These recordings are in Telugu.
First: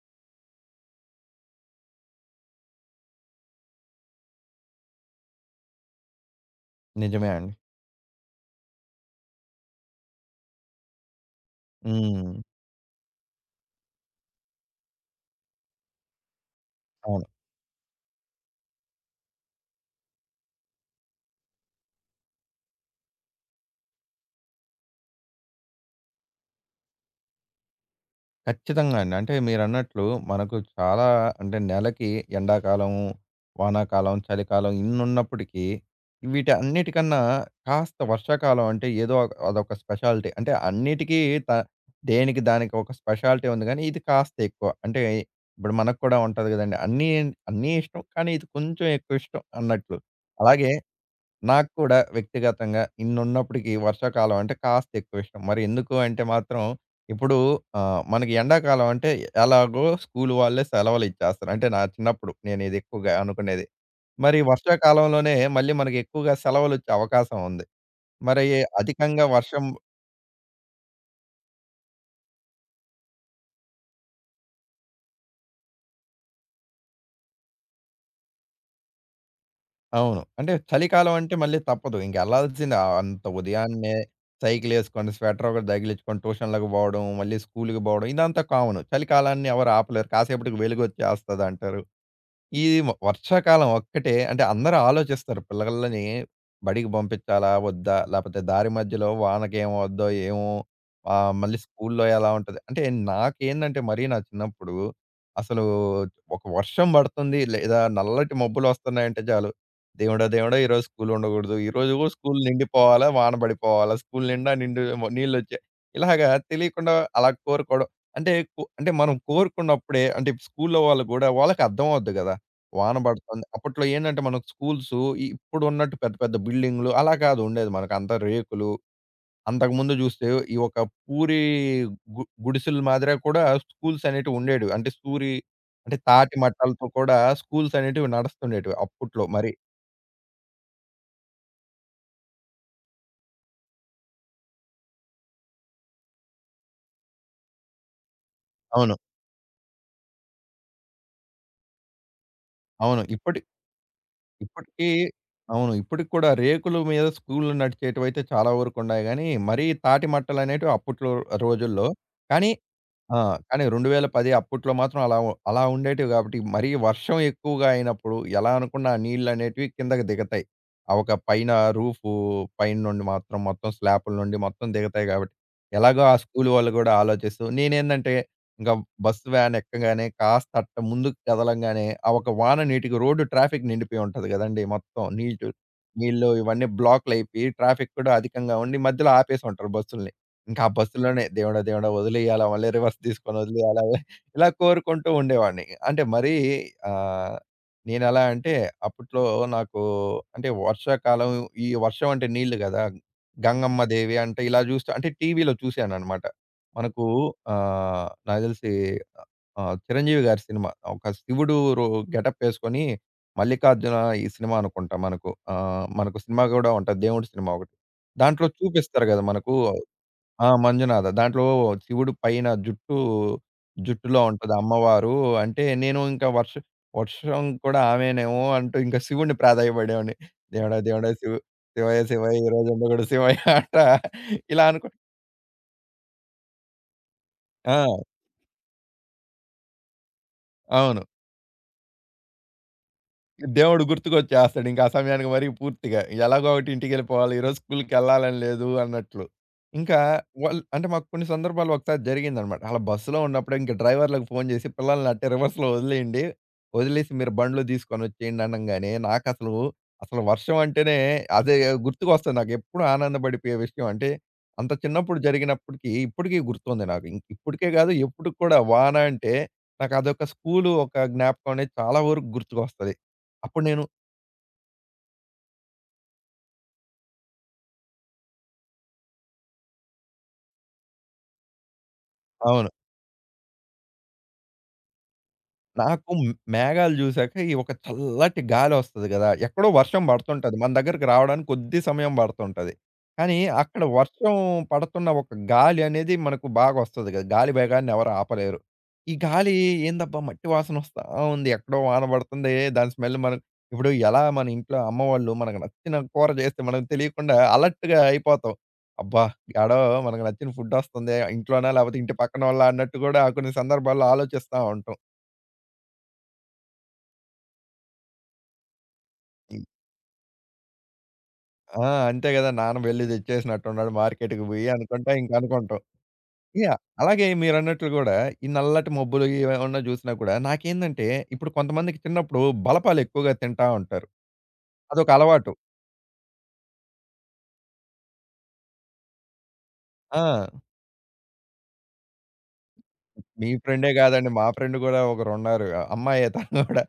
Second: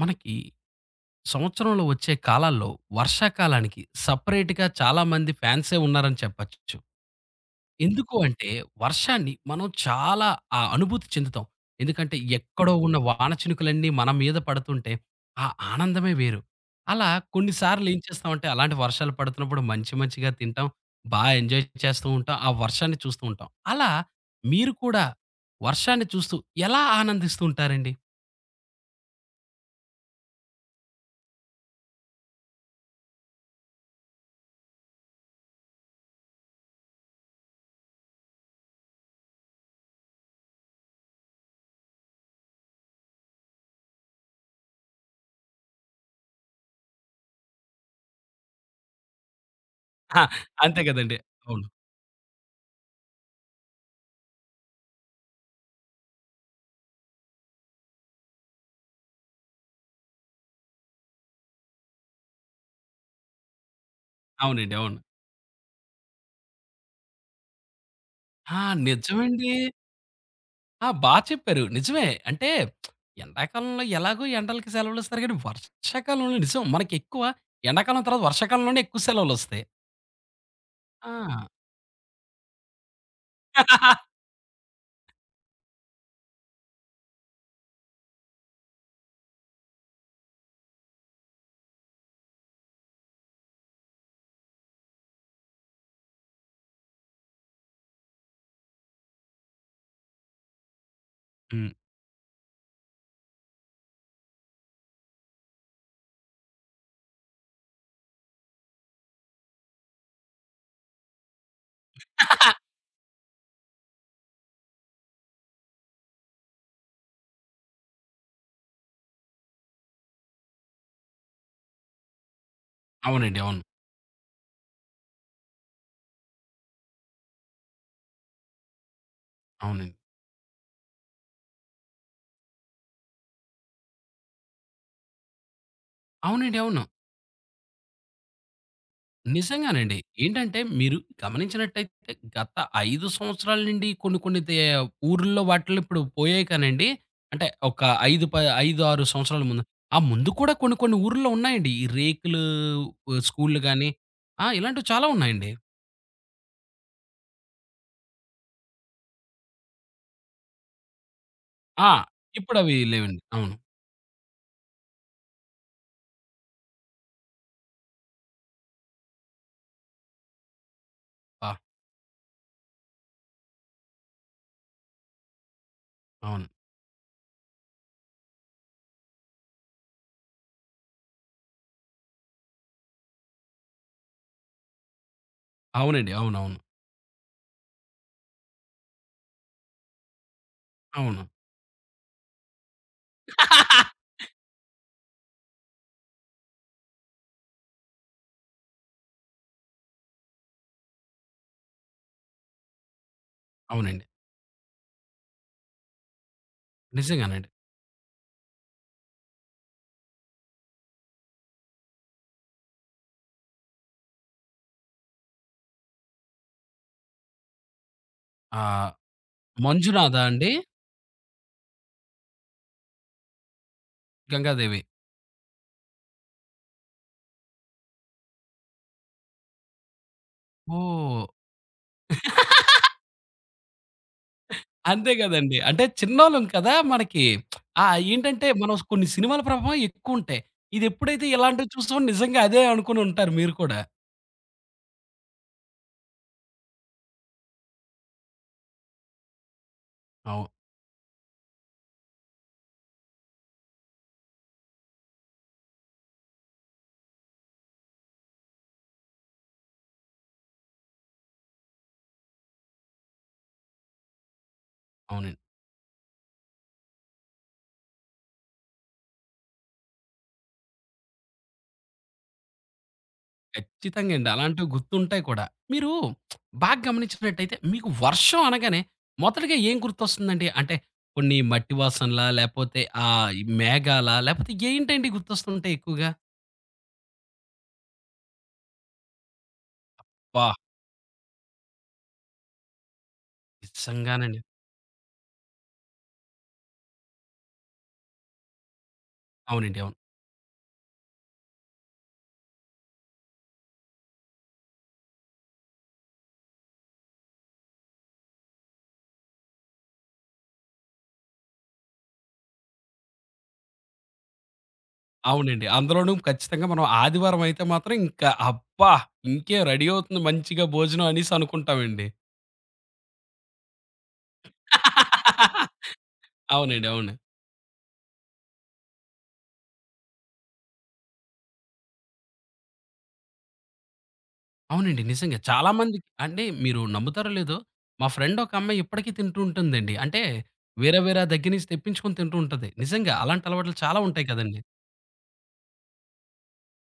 మనకి సంవత్సరంలో వచ్చే కాలాల్లో వర్షాకాలానికి సపరేట్‌గా చాలామంది ఫ్యాన్సే ఉన్నారని చెప్పచ్చు. నిజమే అండి. ఎందుకు అంటే వర్షాన్ని మనం చాలా అనుభూతి చెందుతాం. ఎందుకంటే హ్మ్. ఎక్కడో ఉన్న వాన చినుకులన్నీ మన మీద పడుతుంటే ఆ ఆనందమే వేరు. అలా అవును. కొన్ని సార్లు ఏం చేస్తామంటే అలాంటి వర్షాలు పడుతున్నప్పుడు మంచి మంచిగా తింటాం. బా ఎంజాయ్ చేస్తూ ఉంటాం. ఆ వర్షాన్ని చూస్తూ ఉంటాం. అలా మీరు కూడా వర్షాన్ని చూస్తూ ఎలా ఆనందిస్తూ ఉంటారండి? ఖచ్చితంగా అండి. అంటే మీరన్నట్లు మనకు చాలా అంటే నెలకి ఎండాకాలం, వానాకాలం, చలికాలం ఇన్నున్నప్పటికీ వీటి అన్నిటికన్నా కాస్త వర్షాకాలం అంటే ఏదో ఒక- అదొక స్పెషాలిటీ. అంటే అన్నిటికీ త దేనికి దానికి ఒక స్పెషాలిటీ ఉంది గానీ ఇది కాస్త ఎక్కువ. అంటే ఇప్పుడు మనకు కూడా ఉంటది గదండీ. అన్నీ అన్నీ ఇష్టం కానీ ఇది కొంచెం ఎక్కువ ఇష్టం అన్నట్లు. ఆ! అలాగే అంతే కదండీ! అవును. నాకు కూడా వ్యక్తిగతంగా ఇన్నున్నప్పటికీ వర్షాకాలం అంటే కాస్త ఎక్కువ ఇష్టం. మరి ఎందుకు అంటే మాత్రం ఇప్పుడు మనకి ఎండాకాలం అంటే ఎలాగో స్కూల్ వాళ్ళే సెలవులిచ్చేస్తారు. అంటే నా చిన్నప్పుడు నేను ఇది ఎక్కువగా అనుకునేది. మరి అవునండి. అవును. వర్షాకాలంలోనే మళ్ళీ మనకి ఎక్కువగా సెలవులొచ్చే అవకాశం ఉంది. మరి ఆ! అధికంగా నిజమండి. వర్షం ఆ! బా చెప్పారు. నిజమే. అంటే ఎండాకాలంలో ఎలాగో ఎండలకి సెలవులిస్తారు గానీ, వర్షాకాలంలో నిజం మనకెక్కువ ఎండాకాలం తర్వాత వర్షాకాలంలోనే ఎక్కువ సెలవులొస్తాయి. అవును. అంటే చలికాలం అంటే ఆ! మళ్ళీ తప్పదు. ఇంకెళ్ళాల్సిందే. అంత ఉదయాన్నే సైకిలేసుకొని, స్వెటర్ ఒకటి తగిలించుకొని ట్యూషన్‌లకి పోవడం, మళ్ళీ స్కూలుకి పోవడం ఇదంతా కామన్. చలికాలాన్ని ఎవరు ఆపలేరు. కాసేపటికి వెలుగొచ్చేస్తదంటారు. ఈ వ వర్షాకాలం ఒక్కటే అంటే అందరూ ఆలోచిస్తారు పిల్లలని బడికి పంపించాలా? వద్దా? లేపోతే దారి మధ్యలో వానకేమవుద్దో ఏమో? మళ్ళీ హ్మ్. స్కూల్లో ఎలా ఉంటది? అంటే నాకేందంటే మరీ నా చిన్నప్పుడు అసలు ఒక వర్షం పడుతుంది లేదా నల్లటి మబ్బులొస్తున్నాయంటే చాలు. దేవుడా! దేవుడా! ఈరోజు స్కూల్ ఉండకూడదు. ఈరోజు స్కూల్ నిండిపోవాలా? వాన పడిపోవాలా? స్కూల్ నిండా నిండు నీళ్లొచ్చాయి. ఇలాగా తెలియకుండా అలా కోరుకోవడం. అంటే అంటే మనం కోరుకున్నప్పుడే అంటే స్కూల్లో వాళ్ళు గూడా వాళ్ళకి అర్థమవుద్ది గదా! వాన అవునండి. పడుతుంది. అవును. అప్పట్లో ఏందంటే మనకు స్కూల్సు ఇప్పుడున్నట్టు పెద్ద పెద్ద బిల్డింగులు అలా కాదు ఉండేది. మనకంతా రేకులు. అంతకుముందు అవునండి. జూస్తే ఈ ఒక పూరి గుడిసెల మాదిరిగా కూడా స్కూల్స్ అనేటివి ఉండేటివి. అంటే సూరి అంటే తాటి అవునండి. అవును. మట్టాలతో కూడా స్కూల్స్ అనేటివి నడుస్తుండేటివి అప్పట్లో మరి. నిజంగానండి. ఏంటంటే మీరు గమనించినట్టయితే గత 5 సంవత్సరాల నుండి కొన్ని కొన్ని దే ఊర్లలో వాటిల్లో ఇప్పుడు పోయాయి కానండి. అంటే ఒక 5 ప 5, అవును. 6 సంవత్సరాల ముందు. ఆ ముందు కూడా కొన్ని కొన్ని ఊర్లో ఉన్నాయండి. ఈ రేకులు అవును. స్కూల్‌లు గాని ఆ! ఇలాంటివి ఇప్పటికి చాలా ఉన్నాయండి. అవును. ఇప్పటికి కూడా రేకుల మీద స్కూల్‌లు నడిచేటివైతే చాలా వరకు ఉన్నాయి గానీ, మరీ తాటి మట్టలనేటివి అప్పట్లో రోజుల్లో ఆ! కానీ ఇప్పుడవి ఆ! లేవండి. అవును. కానీ 2010 అప్పట్లో మాత్రం అలా ఉండేటివి గాబట్టి, మరీ వర్షం ఎక్కువగా అయినప్పుడు ఎలా అనుకున్నా ఆ నీళ్ళనేటివి కిందకి దిగతాయి. ఆ ఒక ఆ! పైన రూఫు పైన నుండి మాత్రం మొత్తం స్లాపుల నుండి మొత్తం దిగతాయి గాబట్టి, ఎలాగో ఆ అవును. స్కూల్ వాళ్ళు గూడా ఆలోచిస్తూ నేనేందంటే, ఇంక బస్ వ్యాన్ ఎక్కగానే కాస్త అట్ట ముందుకు కదలంగానే, ఆ ఒక వాన నీటికి రోడ్డు ట్రాఫిక్ నిండిపోయి ఉంటది గదండీ! మొత్తం నీటు అవునండి. నీళ్ళు అవునవును. ఇవన్నీ బ్లాక్‌లయిపోయి ట్రాఫిక్ కూడా అధికంగా ఉండి మధ్యలో ఆపేసుంటారు బస్సుల్ని. ఇంకా ఆ అవును. అవును. బస్సులోనే దేవుడా! దేవుడా! వదిలేయాలా మళ్ళీ రివర్స్ తీసుకొని వదిలేయాలా ఇలా కోరుకుంటూ ఉండేవాడిని. అంటే మరీ ఆహ్, నేనెలా అంటే అప్పట్లో నాకు అంటే వర్షాకాలం ఈ వర్షం అంటే నీళ్ళు గదా! గంగమ్మ అవునండి. దేవి అంటే ఇలా జూస్తా అంటే టీవీలో చూశానన్నమాట. మనకు నిజంగానండి. నాకు దెలిసి చిరంజీవి గారి సినిమా ఒక శివుడు రో గెటప్ ఏసుకొని 'మల్లికార్జున' ఈ సినిమా అనుకుంటా మనకు. మనకు సినిమా గూడా ఉంటది. దేవుడి సినిమా ఒకటి. దాంట్లో ఆ! చూపిస్తారు గదా! మనకు మంజునాథ ఆ! అండి? మంజునాథ. దాంట్లో శివుడు పైన జుట్టు జుట్టులో ఉంటది గంగాదేవి. అమ్మవారు. అంటే నేను ఇంకా వర్ష వర్షం కూడా ఆమెనేమో అంటూ ఇంకా శివుడిని ప్రాధేయపడేవాడిని. దేవుడా! దేవుడా! ఓహ్! శివయ్య! శివయ్య! ఈరోజు ఉండకూడదు శివయ్య! ఇలా అనుకో అంతే గదండీ. అంటే చిన్నోళ్ళం కదా! మనకి ఆ! ఏంటంటే మనం కొన్ని సినిమాల ప్రభావం ఎక్కువుంటాయి. అవును. ఇదెప్పుడైతే ఇలాంటివి చూస్తామో నిజంగా అదే అనుకుని ఉంటారు మీరు కూడా. దేవుడు గుర్తుకొచ్చేస్తాడు ఇంకా ఆ సమయానికి మరి పూర్తిగా. ఎలాగో ఒకటి ఇంటికెళ్ళిపోవాలి. ఈరోజు స్కూలుకెళ్ళాలని లేదు అన్నట్లు. ఇంకా అవు వాళ్ళు అంటే మాకు కొన్ని సందర్భాల్లో ఒకసారి జరిగిందనమాట. అలా బస్సులో ఉన్నప్పుడే ఇంక డ్రైవర్‌లకు ఫోను చేసి పిల్లల్ని అట్టే రివర్స్‌లో వదిలేయండి. వదిలేసి మీరు బండ్లో తీసుకొనొచ్చేయండి అనంగానే నాకసలు, అసలు అసలు వర్షం అంటేనే అదే గుర్తుకొస్తది నాకెప్పుడు ఆనందపడిపోయే విషయం. అంటే అంత చిన్నప్పుడు అవునండి. జరిగినప్పటికి ఇప్పటికి గుర్తుంది నాకు. ఇప్పటికే కాదు ఎప్పటికి కూడా వాన అంటే నాకు అదొక స్కూలు ఒక జ్ఞాపకం అనేది చాలా వరకు గుర్తుకొస్తది. అప్పుడు నేను ఖచ్చితంగా అండి. అలాంటివి గుర్తుంటాయి కూడా. మీరు బాగా గమనించినట్టయితే మీకు వర్షం అనగానే మొదటగా ఏం గుర్తొస్తుందండి? అంటే కొన్ని మట్టి వాసనలా? అవును. లేపోతే ఈ మేఘాలా? లేపోతే ఏంటండి గుర్తొస్తుంటాయి ఎక్కువగా? నాకు మేఘాలు జూసాక ఈ ఒక చల్లటి గాలొస్తది గదా! ఎక్కడో వర్షం అబ్బా! పడుతుంటది. మన దగ్గరికి రావడానికి కొద్ది సమయం పడుతుంటది. కానీ అక్కడ వర్షం నిజంగానండి. పడుతున్న ఒక గాలి అనేది మనకు బాగొస్తది గదా! గాలి వేగాన్ని ఎవరు ఆపలేరు. ఈ గాలి అవునండి. అవును. ఏందబ్బా మట్టి వాసనొస్తా ఉంది. ఎక్కడో వాన పడుతుంది. దాని స్మెల్ మనం ఇప్పుడు ఎలా మన ఇంట్లో అమ్మ వాళ్ళు మనకు నచ్చిన కూర జేస్తే మనకు తెలియకుండా అలర్ట్‌గా అయిపోతాం. అబ్బా! యాడో మనకు నచ్చిన ఫుడ్ ఒస్తుంది. ఇంట్లోనా లేకపోతే ఇంటి పక్కనోళ్ళా అన్నట్టు గూడా కొన్ని సందర్భాల్లో ఆలోచిస్తా ఉంటాం. అవునండి. అందులోనూ ఖచ్చితంగా మనం ఆదివారం అయితే మాత్రం ఇంకా అబ్బా! ఇంకేం రెడీ అవుతుంది మంచిగా భోజనం అనేసి ఆ! అనుకుంటామండి. అంతే గదా! నాన్న వెళ్లి తెచ్చేసినట్టున్నాడు మార్కెట్‌కి బోయి అనుకుంటా ఇంక అనుకుంటాం. యాహ్! అవునండి. అవును. అలాగే మీరన్నట్లు గూడా ఈ నల్లటి మబ్బులు ఇవేమన్నా జూసినా కూడా నాకేందంటే ఇప్పుడు కొంతమందికి చిన్నప్పుడు బలపాలెక్కువగా తింటా ఉంటారు. అవునండి. అదొక నిజంగా అలవాటు. చాలా మందికి అంటే మీరు నమ్ముతారో లేదో మా ఫ్రెండ్ ఒక అమ్మాయి ఇప్పటికీ తింటూ ఉంటుందండి. అంటే ఆ! వేరే వేరే దగ్గర నుంచి తెప్పించుకొని తింటూ ఉంటది. నిజంగా అలాంటి మీ అలవాట్లు ఫ్రెండే చాలా ఉంటాయి గాదండి. మా కదండీ. ఫ్రెండ్ గూడా ఒకరున్నారు. అమ్మాయే తను గూడా.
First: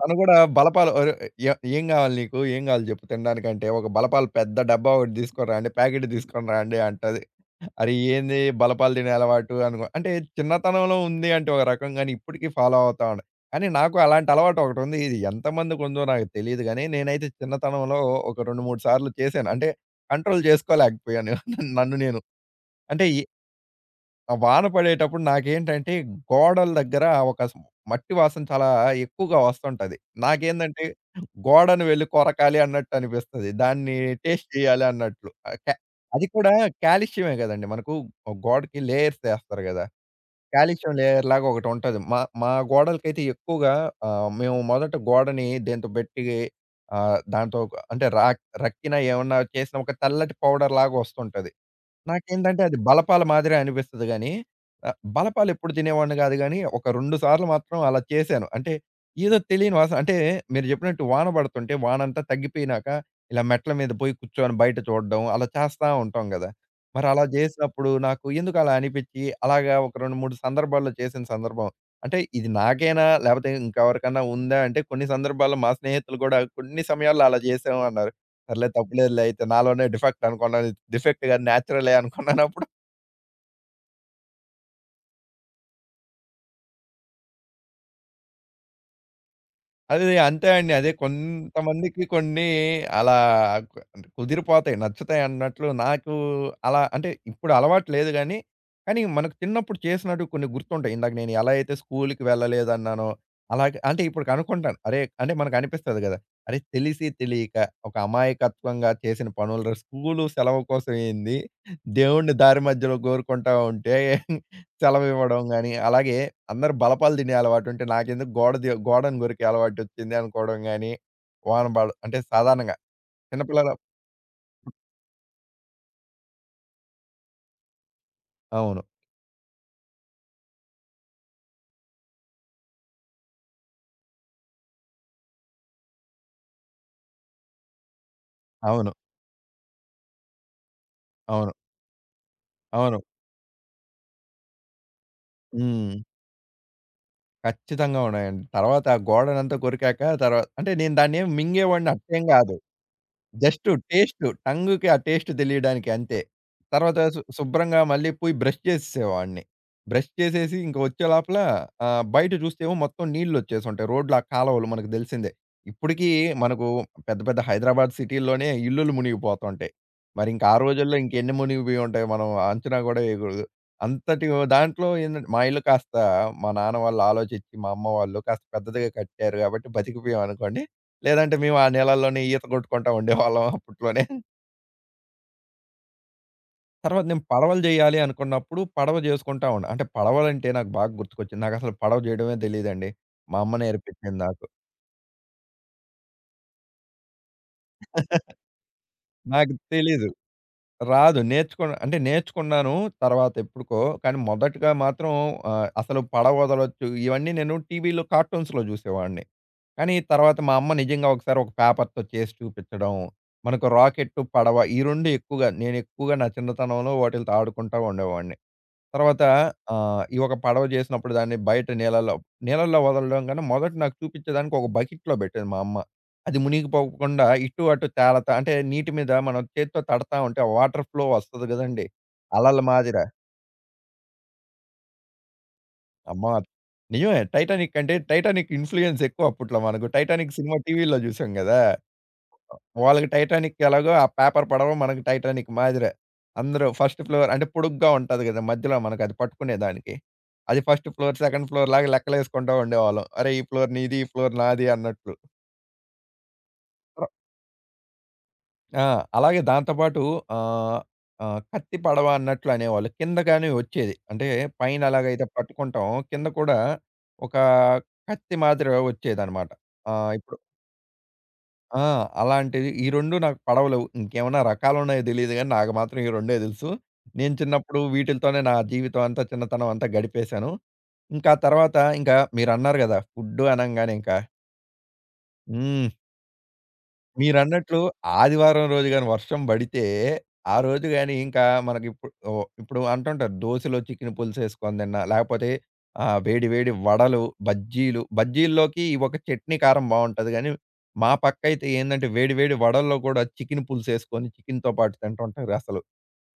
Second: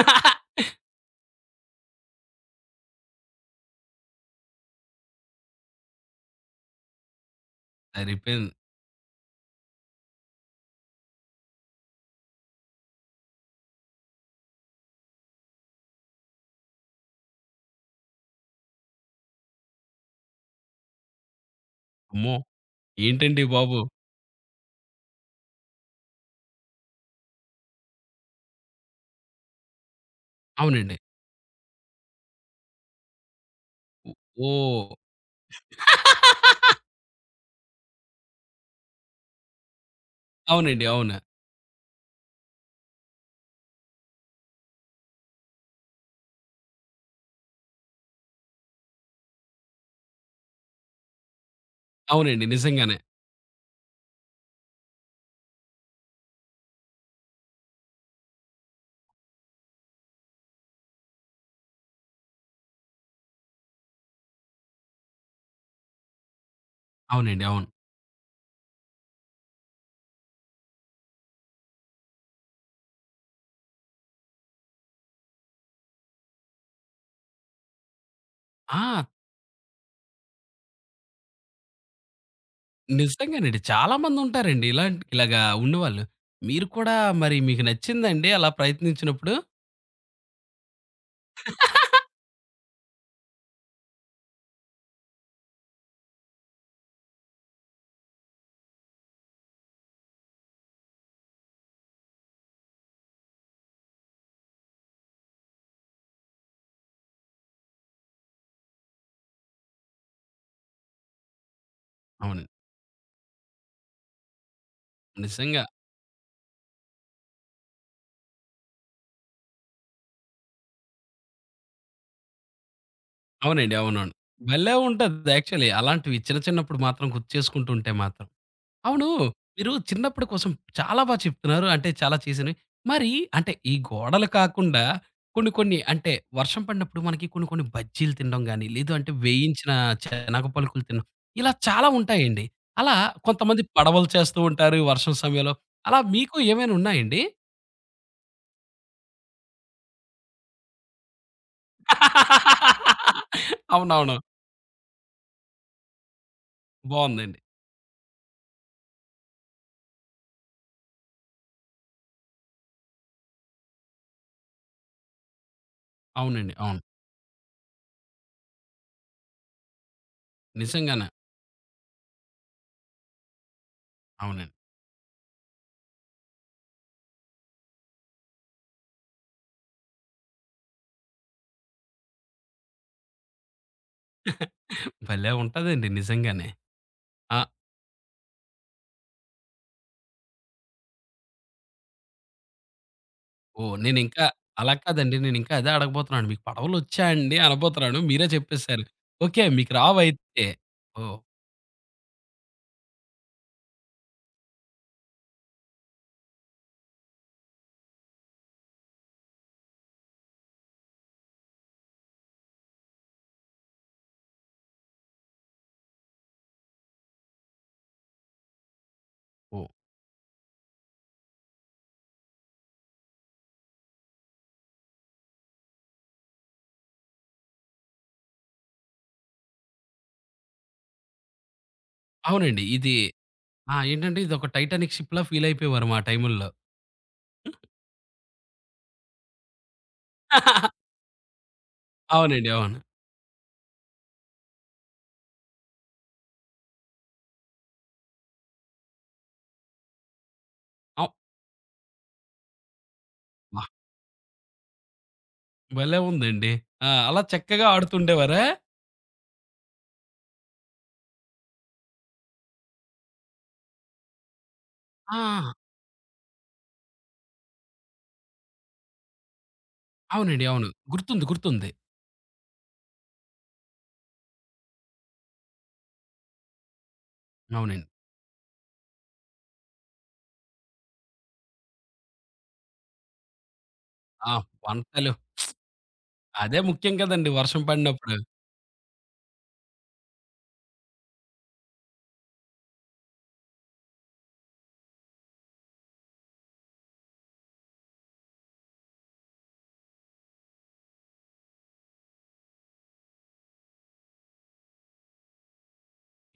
తను గూడా బలపాలు ఒరే ఎ ఏం గావాలి నీకు? ఏం గావాలి జెప్పు తినడానికంటే ఒక బలపాలు పెద్ద డబ్బా ఒకటి దీసుకొని రా అండి. ప్యాకెట్ దీసుకొని రా అండి అంటది. అరే! ఏంది సరిపోయింది. బలపాలు తినే అలవాటు అనుకో అంటే చిన్నతనంలో ఉంది అంటే ఒక రకం గాని ఇప్పటికి ఫాలో అవుతా ఉండ. కానీ నాకు అలాంటి అలవాటు ఒకటుంది. ఇది ఎంతమందికుందో నాకు తెలీదు గానీ, నేనైతే చిన్నతనంలో ఒక 2, 3 సార్లు చేశాను. అంటే కంట్రోల్ చేసుకోలేకపోయాను నన్ను నేను. అమ్మో! అంటే ఈ ఏంటండి బాబు? ఆ వాన పడేటప్పుడు నాకేంటంటే గోడల దగ్గర ఒక స్ మట్టి వాసన చాలా ఎక్కువగా వస్తుంటది. నాకేందంటే అవునండి. గోడను వెళ్లి కొరకాలి అన్నట్టు అనిపిస్తది. దాన్ని ఓ టేస్ట్ చేయాలి అన్నట్లు. ఆహ్, క అది కూడా ఓహ్! కాలుష్యమే గదండీ! మనకు ఒక గోడకి లేయర్స్ ఏస్తారు గదా! అవునండి. కాలుష్యం అవును. లేయర్ లాగా ఒకటుంటది. మా మా గోడలకైతే ఎక్కువగా మేము మొదట గోడని దేనితో బెట్టి దాంతో ఒక- అంటే రక్కిన ఏమన్నా చేసిన ఒక తెల్లటి పౌడర్ లాగా వస్తుంటది. అవునండి. నాకేంటంటే అది నిజంగానే. బలపాల మాదిరే అనిపిస్తది గానీ, బలపాలు ఎప్పుడు తినేవాడిని గాదు గానీ, ఒక 2 సార్లు మాత్రం అలా చేశాను. అంటే ఏదో తెలియని వాసన అంటే మీరు జెప్పినట్టు వాన బడుతుంటే వానంతా తగ్గిపోయినాక, ఇలా మెట్ల మీద పోయి కూర్చొని బయట చూడడం అలా చేస్తా ఉంటాం గదా! మరి అలా అవునండి. అవును. జేసినప్పుడు నాకు ఎందుకు అలా అనిపిచ్చి, అలాగా ఒక 2, 3 సందర్భాల్లో చేసిన సందర్భం అంటే ఇది నాకేనా? లేపోతే ఇంకెవరికన్నా ఉందా? అంటే కొన్ని సందర్భాల్లో మా స్నేహితులు గూడా కొన్ని సమయాల్లో అలా జేశాము అన్నారు. సర్లే ఆ! తప్పులేదులే అయితే. నాలోనే డిఫెక్ట్ అనుకున్నాను. డిఫెక్ట్ కాదు న్యాచురలే అనుకున్నానప్పుడు. నిజంగానండి. చాలా మందుంటారండి ఇలాంటి ఇలాగా ఉన్నవాళ్ళు. మీరు కూడా మరి మీకు నచ్చిందండి అలా ప్రయత్నించినప్పుడు? అది అంతే అండి. అదే కొంతమందికి కొన్ని అలా అంటే కుదిరిపోతాయి. నచ్చుతాయి అన్నట్లు నాకు అలా అంటే ఇప్పుడు అలవాటు లేదు గానీ, కానీ మనకు చిన్నప్పుడు చేసినట్టు కొన్ని గుర్తుంటాయి. ఇందాక నేను ఎలా అయితే స్కూలుకి వెళ్ళలేదన్నానో, అలాగే అంటే ఇప్పటికి అనుకుంటాను. అరే! అంటే మనకు అనిపిస్తది గదా! అరే! తెలిసి తెలియక ఒక అమాయకత్వంగా చేసిన పనులు స్కూలు సెలవు కోసం ఏంది? దేవుడిని అవును. దారి మధ్యలో గోరుకుంటా ఉంటే సెలవివ్వడం నిజంగా. గాని, అలాగే అందరూ బలపాలు తినే అలవాటుంటే నాకెందుకు గోడను కొరికే అలవాటొచ్చింది అనుకోవడం గాని, వాన పడ అంటే సాధారణంగా చిన్న అవునండి. పిల్లలు అవునవును. భలే ఉంటది యాక్చువల్లీ. అలాంటివి చిన్న చిన్నప్పుడు మాత్రం గుర్తు చేసుకుంటూ ఉంటే మాత్రం. అవును. అవును. మీరు చిన్నప్పుడు కోసం చాలా బా చెప్తున్నారు. అంటే చాలా చేసినవి. మరి అంటే ఈ గోడలు కాకుండా కొన్ని కొన్ని అంటే వర్షం పడినప్పుడు మనకి కొన్ని కొన్ని బజ్జీలు తినడం గాని, లేదు అవును. అంటే వేయించిన శనగ పలుకులు తినడం ఇలా అవును. చాలా ఉంటాయండి. అలా అవును. కొంతమంది పడవలు చేస్తూ ఉంటారు వర్షం సమయంలో. హ్మ్. అలా మీకు ఏమైనా ఉన్నాయండి? ఖచ్చితంగా ఉన్నాయండి. తర్వాత ఆ గోడనంతా కొరికాక అంటే నేను దాన్నేమి మింగేవాడిని అట్లేం గాదు. జస్టు అవునవును. టేస్టు. టంగుకి ఆ టేస్ట్ తెలియడానికి అంతే. తర్వాత బావుందండి. శుభ్రంగా మళ్ళీ పోయి బ్రష్ చేసేసేవాడిని. బ్రష్ చేసేసి ఇంక వచ్చే లోపల బయట చూస్తేమో మొత్తం నీళ్లొచ్చేసుంటాయి. రోడ్లు ఆ కాలువలు మనకు తెలిసిందే. ఇప్పటికీ అవునండి. మనకు అవును. పెద్ద పెద్ద హైదరాబాద్ సిటీల్లోనే ఇల్లులు మునిగిపోతుంటాయి. మరి ఇంకా ఆ రోజుల్లో నిజంగానే. ఇంకెన్ని మునిగిపోయి ఉంటాయి మనం అంచనా కూడా వేయకూడదు. అంతటి అవునండి. దాంట్లో ఏందంటే మా ఇల్లు కాస్త మా నాన్న వాళ్ళు ఆలోచించి, మా అమ్మ వాళ్ళు కాస్త పెద్దదిగా కట్టారు కాబట్టి బతికిపోయామనుకోండి. లేదంటే మేము ఆ నీళ్ళల్లోనే ఈత కొట్టుకుంటా ఉండేవాళ్ళం అప్పట్లోనే. భలే ఉంటదండి నిజంగానే. తర్వాత నేను ఆ! పడవలు జేయాలి అనుకున్నప్పుడు పడవ జేసుకుంటా ఉన్నా. అంటే పడవలంటే నాకు బాగా గుర్తుకొచ్చింది. నాకసలు పడవ జేయడమే తెలీదండి. మా అమ్మ ఓహ్! నేర్పించింది నేనింకా నాకు. అలా కాదండి. నేనింకా అదే అడగబోతున్నాను. మీకు పడవలొచ్చా అండి అనబోతున్నాను. మీరే చెప్పేసారు. ఓకే. నాకు మీకు తెలీదు. రావయితే. ఓహ్! రాదు. నేర్చుకున్న అంటే నేర్చుకున్నాను తర్వాత ఎప్పుడుకో. కానీ మొదటగా మాత్రం అసలు పడవ వదలొచ్చు ఇవన్నీ నేను టీవీలో కార్టూన్స్‌లో జూసేవాడిని. కానీ తర్వాత మా అమ్మ నిజంగా ఒకసారి ఒక పేపర్‌తో చేసి చూపించడం, మనకు రాకెట్టు, పడవ ఈ 2 ఎక్కువగా నేను ఎక్కువగా నా చిన్నతనంలో వాటిలతో ఆడుకుంటా ఉండేవాడిని. తర్వాత ఓహ్! ఈ ఒక పడవ చేసినప్పుడు దాన్ని బయట నీళ్ళలో నీళ్ళలో వదలడం కన్నా మొదట నాకు చూపించేదానికి ఒక బకెట్‌లో పెట్టేది మా అమ్మ. అది మునిగిపోకుండా ఇటు అటు తేలతా అంటే నీటి మీద మనం చేత్తో తడతా ఉంటే ఆ వాటర్ ఫ్లో వస్తది గదండీ! అలల అవునండి. ఇది మాదిర. ఆ! ఏంటంటే ఇదొక 'టైటానిక్' షిప్‌లా ఫీల్ అయిపోయేవారు మా అమ్మా! టైముల్లో. నిజమే. 'టైటానిక్' అంటే 'టైటానిక్' ఇన్‌ఫ్లుయెన్స్ ఎక్కువ అప్పట్లో మనకు. 'టైటానిక్' సినిమా టీవీలో జూసాం గదా! అవునండి. అవును. వాళ్ళకి 'టైటానిక్' ఎలాగో ఆ పేపర్ పడవ మనకి 'టైటానిక్' మాదిరే. అందరూ ఫస్ట్ ఫ్లోర్ అంటే పొడుగ్గా ఉంటది గదా! మధ్యలో మనకది పట్టుకునేదానికి. అది ఫస్ట్ అవ్ ఫ్లోర్, సెకండ్ ఫ్లోర్ లాగా లెక్కలేసుకుంటా ఉండేవాళ్ళం. అరే! ఈ అబ్బా! ఫ్లోర్ నీది, ఈ ఫ్లోర్ నాది అన్నట్లు. భలే ఉందండి. ఆ! అలా చక్కగా ఆడుతుండేవారా? ఆ! అలాగే దాంతో పాటు ఆహ్, ఆహ్, కత్తి పడవ అన్నట్లు అనేవాళ్ళు. కింద గాని వచ్చేది. అంటే పైన ఎలాగైతే ఆ! పట్టుకుంటామో కింద కూడా ఒక కత్తి మాదిరిగా వచ్చేదన్నమాట. ఇప్పుడు అవునండి. అవును. గుర్తుంది. గుర్తుంది. ఆ! అలాంటివి. ఈ 2 నాకు పడవలేవు. ఇంకేమన్నా రకాలున్నాయో తెలీదు గానీ, నాకు మాత్రం ఈ రెండే తెలుసు. నేను చిన్నప్పుడు అవునండి. వీటిలతోనే నా జీవితం అంతా, చిన్నతనం అంతా గడిపేశాను. ఇంకా తర్వాత ఇంకా మీరన్నారు గదా! ఫుడ్డు అనంగానే ఇంకా ఆ! వంటలు హ్మ్. అదే ముఖ్యం కదండీ వర్షం మీరన్నట్లు పడినప్పుడు. ఆదివారం రోజు గాని వర్షం బడితే, ఆ రోజు గాని ఇంకా మనకిప్పుడు ఓహ్! ఇప్పుడు అంటుంటారు దోసలో చికెను పులుసేసుకొని తిన్నా, లేకపోతే వేడి వేడి వడలు, బజ్జీలు, బజ్జీల్లోకి ఈ ఒక చట్నీ కారం బావుంటది గానీ, మా పక్కయితే ఏందంటే వేడి వేడి వడల్లో కూడా చికెను పులుసేసుకొని చికెనుతో పాటు తింటుంటారు. అసలు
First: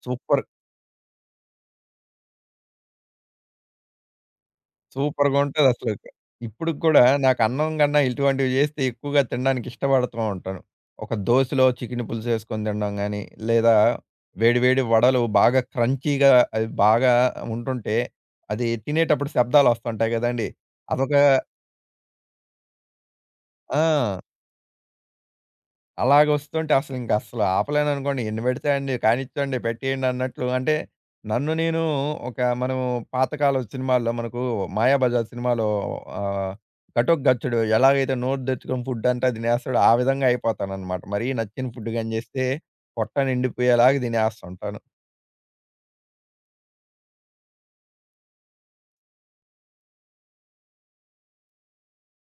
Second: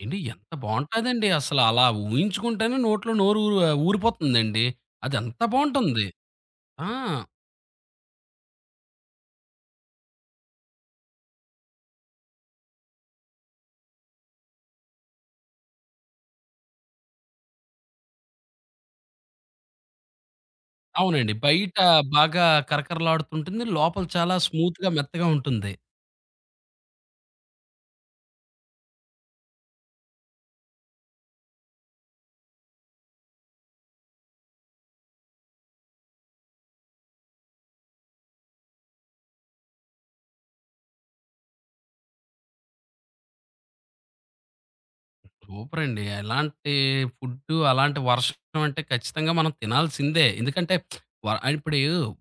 ఏండి సూపర్ ఎంత బావుంటాదండి అసల. అలా ఊహించుకుంటేనే నోట్లో నోరు ఊరిపోతుందండి. అది సూపర్‌గా అంత ఉంటదసలు. బావుంటుంది. ఇప్పటికి ఆ! కూడా నాకు అన్నం కన్నా ఇటువంటివి చేస్తే ఎక్కువగా తినడానికి ఇష్టపడుతూ ఉంటాను. ఒక దోసలో చికెను పులుసు ఏసుకొని తినడం గాని, లేదా వేడి వేడి వడలు బాగా క్రంచీగా అవి బాగా ఉంటుంటే, అది తినేటప్పుడు శబ్దాలొస్తుంటాయి గదండీ! అదొక అవునండి. బయట బాగా కరకరలాడుతుంటుంది. లోపల ఆ! చాలా స్మూత్‌గా, మెత్తగా ఉంటుంది. అలాగొస్తుంటే అసలింక అసలు ఆపలేననుకోండి. ఎన్ని పెడితే అన్ని కానిచ్చేయండి, పెట్టేయండి అన్నట్లు అంటే నన్ను నేను ఒక మనం పాతకాలం సినిమాల్లో మనకు 'మాయాబజార్' సినిమాలో ఆహ్, 'ఘటోత్కచుడు' ఎలాగైతే నోరు తెచ్చుకొని ఫుడ్ అంతా తినేస్తాడో ఆ విధంగా అయిపోతానన్నమాట. మరీ నచ్చిన ఫుడ్ గాని చేస్తే పొట్ట నిండిపోయేలాగా తినేస్తుంటాను. సూపరండి. అలాంటి ఫుడ్డు, అలాంటి వర్షం అంటే ఖచ్చితంగా మనం తినాల్సిందే. ఎందుకంటే వ ఇప్పుడు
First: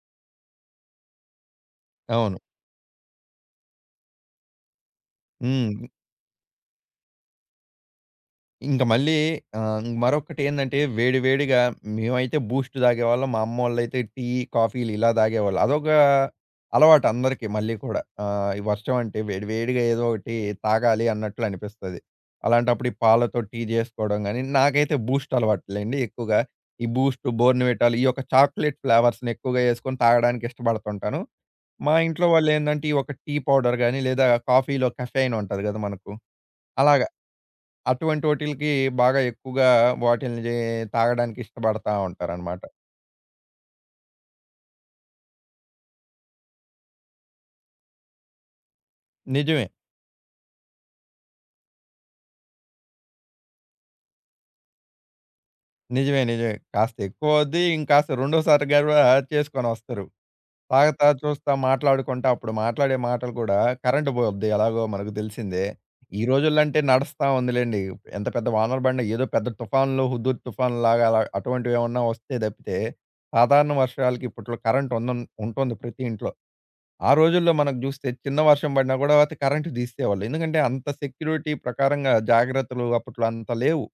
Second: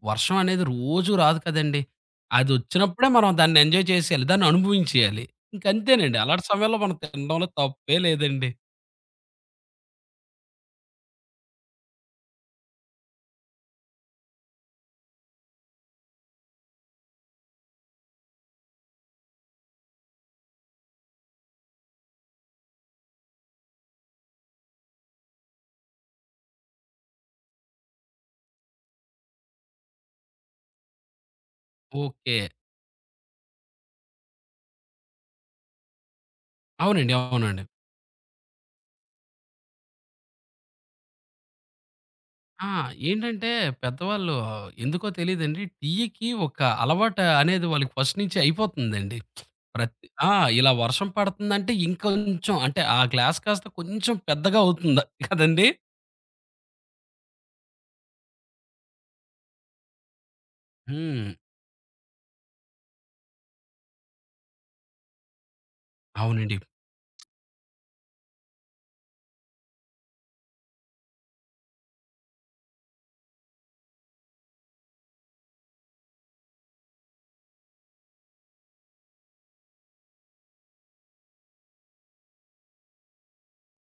వర్షం అనేది రోజు రాదు కదండీ. అవును. అదొచ్చినప్పుడే మనం దాన్ని ఎంజాయ్ చేసేయాలి. దాన్ని అనుభవించేయాలి. హ్మ్. ఇంకంతేనండి. అలాంటి సమయంలో మనం తినడంలో తప్పే లేదండి. ఇంక మళ్ళీ మరొకటేందంటే వేడి వేడిగా మేమైతే బూస్ట్ తాగేవాళ్ళం. మా అమ్మోళ్ళైతే టీ, కాఫీలు ఇలా తాగేవాళ్ళు. అదొక అలవాటు అందరికీ మళ్ళీ కూడా. ఈ వర్షం అంటే వేడి వేడిగా ఏదో ఒకటి తాగాలి అన్నట్లు అనిపిస్తది. అలాంటప్పుడు ఈ పాలతో టీ జేసుకోవడం గాని, నాకైతే బూస్ట్ అలవాట్లేండి ఎక్కువగా. ఈ బూస్ట్, బోర్న్‌విటాలు ఈ యొక్క చాక్లేట్ ఫ్లేవర్స్‌ని ఎక్కువగా ఏసుకొని తాగడానికి ఇష్టపడుతుంటాను. మా ఇంట్లో ఓకే. వాళ్ళేందంటే ఈ ఒక టీ పౌడర్ గాని, లేదా కాఫీలో కెఫెయిన్ ఉంటది గదా! మనకు అలాగ. అవునండి. అవునండి. అటువంటోటిలకి బాగా ఎక్కువగా వాటిల్ని తాగడానికి ఇష్టపడతా ఉంటారనమాట. ఆ! ఏంటంటే పెద్దవాళ్ళు ఎందుకో తెలీదండి. టీకి ఒక అలవాటు అనేది వాళ్ళకి ఫస్ట్ నుంచి అయిపోతుందండి. నిజమే. ప్రతి ఆ! ఇలా వర్షం పడుతుందంటే ఇంకొంచెం అంటే ఆ గ్లాస్ కాస్త కొంచెం పెద్దగా అవుతుంది కదండీ! నిజమే. కాస్త ఎక్కువవుద్ది. ఇంకాస్త రెండోసారి గూడా చేసుకొని వస్తారు. తాగుతా, హ్మ్. చూస్తా, మాట్లాడుకుంటా అప్పుడు మాట్లాడే మాటలు కూడా కరెంట్ పోద్ది ఎలాగో మనకు తెలిసిందే. ఈ అవునండి. రోజుల్లో అంటే నడుస్తా ఉందిలెండి. ఎంత పెద్ద వానల బండ ఏదో పెద్ద తుఫాన్లు, హుదూద్ తుఫాన్‌లాగా అలా అటువంటివేమన్నా వస్తే తప్పితే, సాధారణ వర్షాలకి ఇప్పట్లో కరెంట్ ఉంటుంది ప్రతి ఇంట్లో. ఆ రోజుల్లో మనకు జూస్తే చిన్న వర్షం పడినా గూడా కరెంట్ తీసేసేవాళ్ళు. ఎందుకంటే అంత సెక్యూరిటీ ప్రకారంగా జాగ్రత్తలు అప్పట్లో అంత లేవు.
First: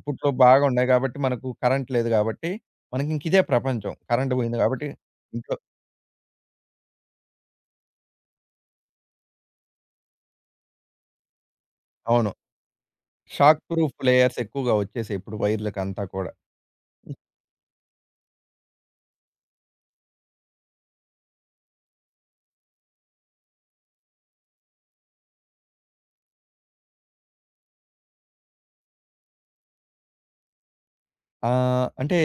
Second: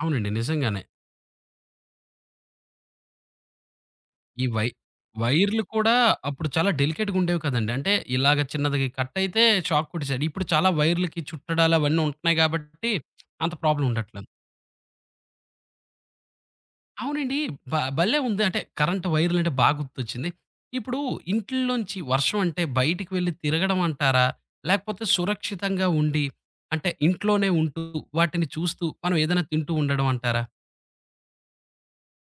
ఇప్పట్లో అవునండి. బాగా నిజంగానే. ఉన్నాయి గాబట్టి మనకు కరెంట్ లేదు గాబట్టి మనకింక ఇదే ప్రపంచం. కరెంట్ ఈ పోయింది వై గాబట్టి ఇంట్లో వైర్‌లు కూడా అప్పుడు చాలా డెలికేట్‌గా ఉండేవి కదండీ. అంటే ఇలాగ చిన్నది కట్ అయితే షాక్ కొట్టేసాడు. ఇప్పుడు చాలా వైర్‌లకి చుట్టడాలు అవన్నీ అవును. ఉంటున్నాయి కాబట్టి అంత షాక్ ప్రాబ్లమ్ ప్రూఫ్ ఉండట్ల. లేయర్స్ ఎక్కువగా వచ్చేసాయి ఇప్పుడు వైర్లకంతా కూడా. అవునండి. భలే ఉంది. అంటే కరెంట్ వైర్‌లంటే బా గుర్తొచ్చింది. ఇప్పుడు ఇంట్లోంచి వర్షం అంటే బయటికి వెళ్లి తిరగడం అంటారా? లేకపోతే సురక్షితంగా ఉండి అంటే ఇంట్లోనే ఉంటూ వాటిని చూస్తూ మనం ఏదైనా తింటూ ఉండడం అంటారా? అంటే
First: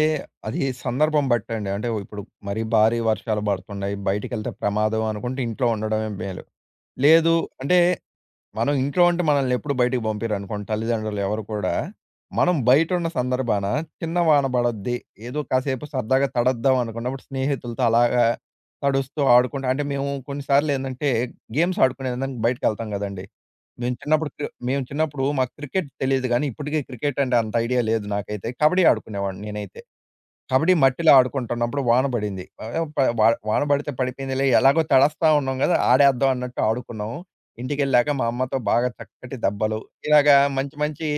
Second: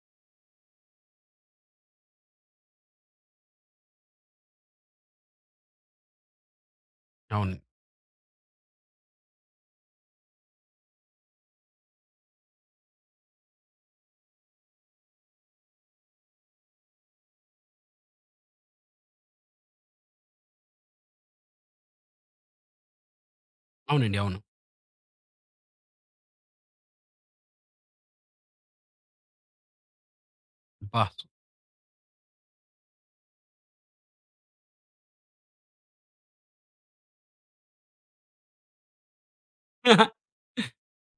అది సందర్భం బట్టండి. అంటే ఇప్పుడు మరీ భారీ వర్షాలు పడుతున్నాయి, బయటికెళ్తే ప్రమాదం అనుకుంటే ఇంట్లో ఉండడమే మేలు. లేదు అవును. అంటే మనం ఇంట్లో ఉంటే మనల్ని ఎప్పుడు బయటికి పంపిరనుకోండి తల్లిదండ్రులు ఎవరు కూడా. మనం బయటున్న సందర్భాన చిన్న వాన పడద్ది, ఏదో కాసేపు సరదాగా తడద్దాం అనుకున్నప్పుడు స్నేహితులతో అలాగా తడుస్తూ ఆడుకుంటూ అంటే మేము కొన్నిసార్లు ఏందంటే గేమ్స్ ఆడుకునేదానికి బయటికెళ్తాం గదండీ! అవునండి. అవును. మేము చిన్నప్పుడు మాకు క్రికెట్ తెలీదు గానీ ఇప్పటికి క్రికెట్ అంటే అంత ఐడియా లేదు నాకైతే. కబడ్డీ ఆడుకునేవాడిని నేనైతే. కబడ్డీ అబ్బా! మట్టిలో ఆడుకుంటున్నప్పుడు వాన పడింది. ఆహ్, ప వా వాన పడితే పడిపోయిందిలే ఎలాగో తడస్తా ఉన్నాం గదా! ఆడేద్దాం అన్నట్టు ఆడుకున్నాము. ఇంటికెళ్ళాక మా అమ్మతో బాగా చక్కటి దెబ్బలు. ఇలాగా మంచి మంచి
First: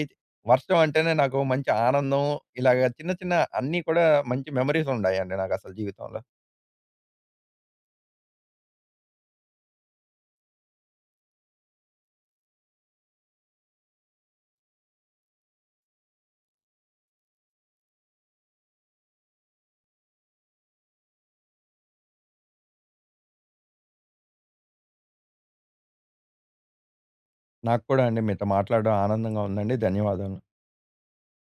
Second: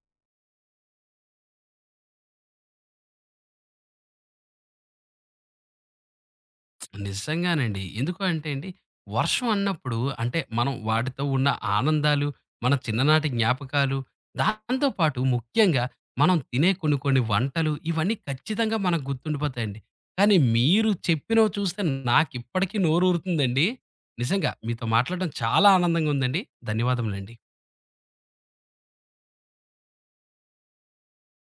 వర్షం అంటేనే నాకు మంచి ఆనందం. ఇలాగ చిన్న చిన్న అన్నీ కూడా మంచి మెమోరీస్ ఉండాయండి నాకసలు జీవితంలో. నిజంగానండి. ఎందుకు అంటే అండి, వర్షం అన్నప్పుడు అంటే మనం వాటితో ఉన్న ఆనందాలు, మన చిన్ననాటి జ్ఞాపకాలు, దాంతో పాటు ముఖ్యంగా మనం తినే కొన్ని కొన్ని వంటలు ఇవన్నీ ఖచ్చితంగా మనకు గుర్తుండిపోతాయండి. కానీ మీరు చెప్పినవి చూస్తే నాకిప్పటికి నోరూరుతుందండి. నిజంగా మీతో మాట్లాడడం చాలా ఆనందంగా ఉందండి. ధన్యవాదములండి. నాకు కూడా అండి మీతో మాట్లాడడం ఆనందంగా ఉందండి. ధన్యవాదాలు.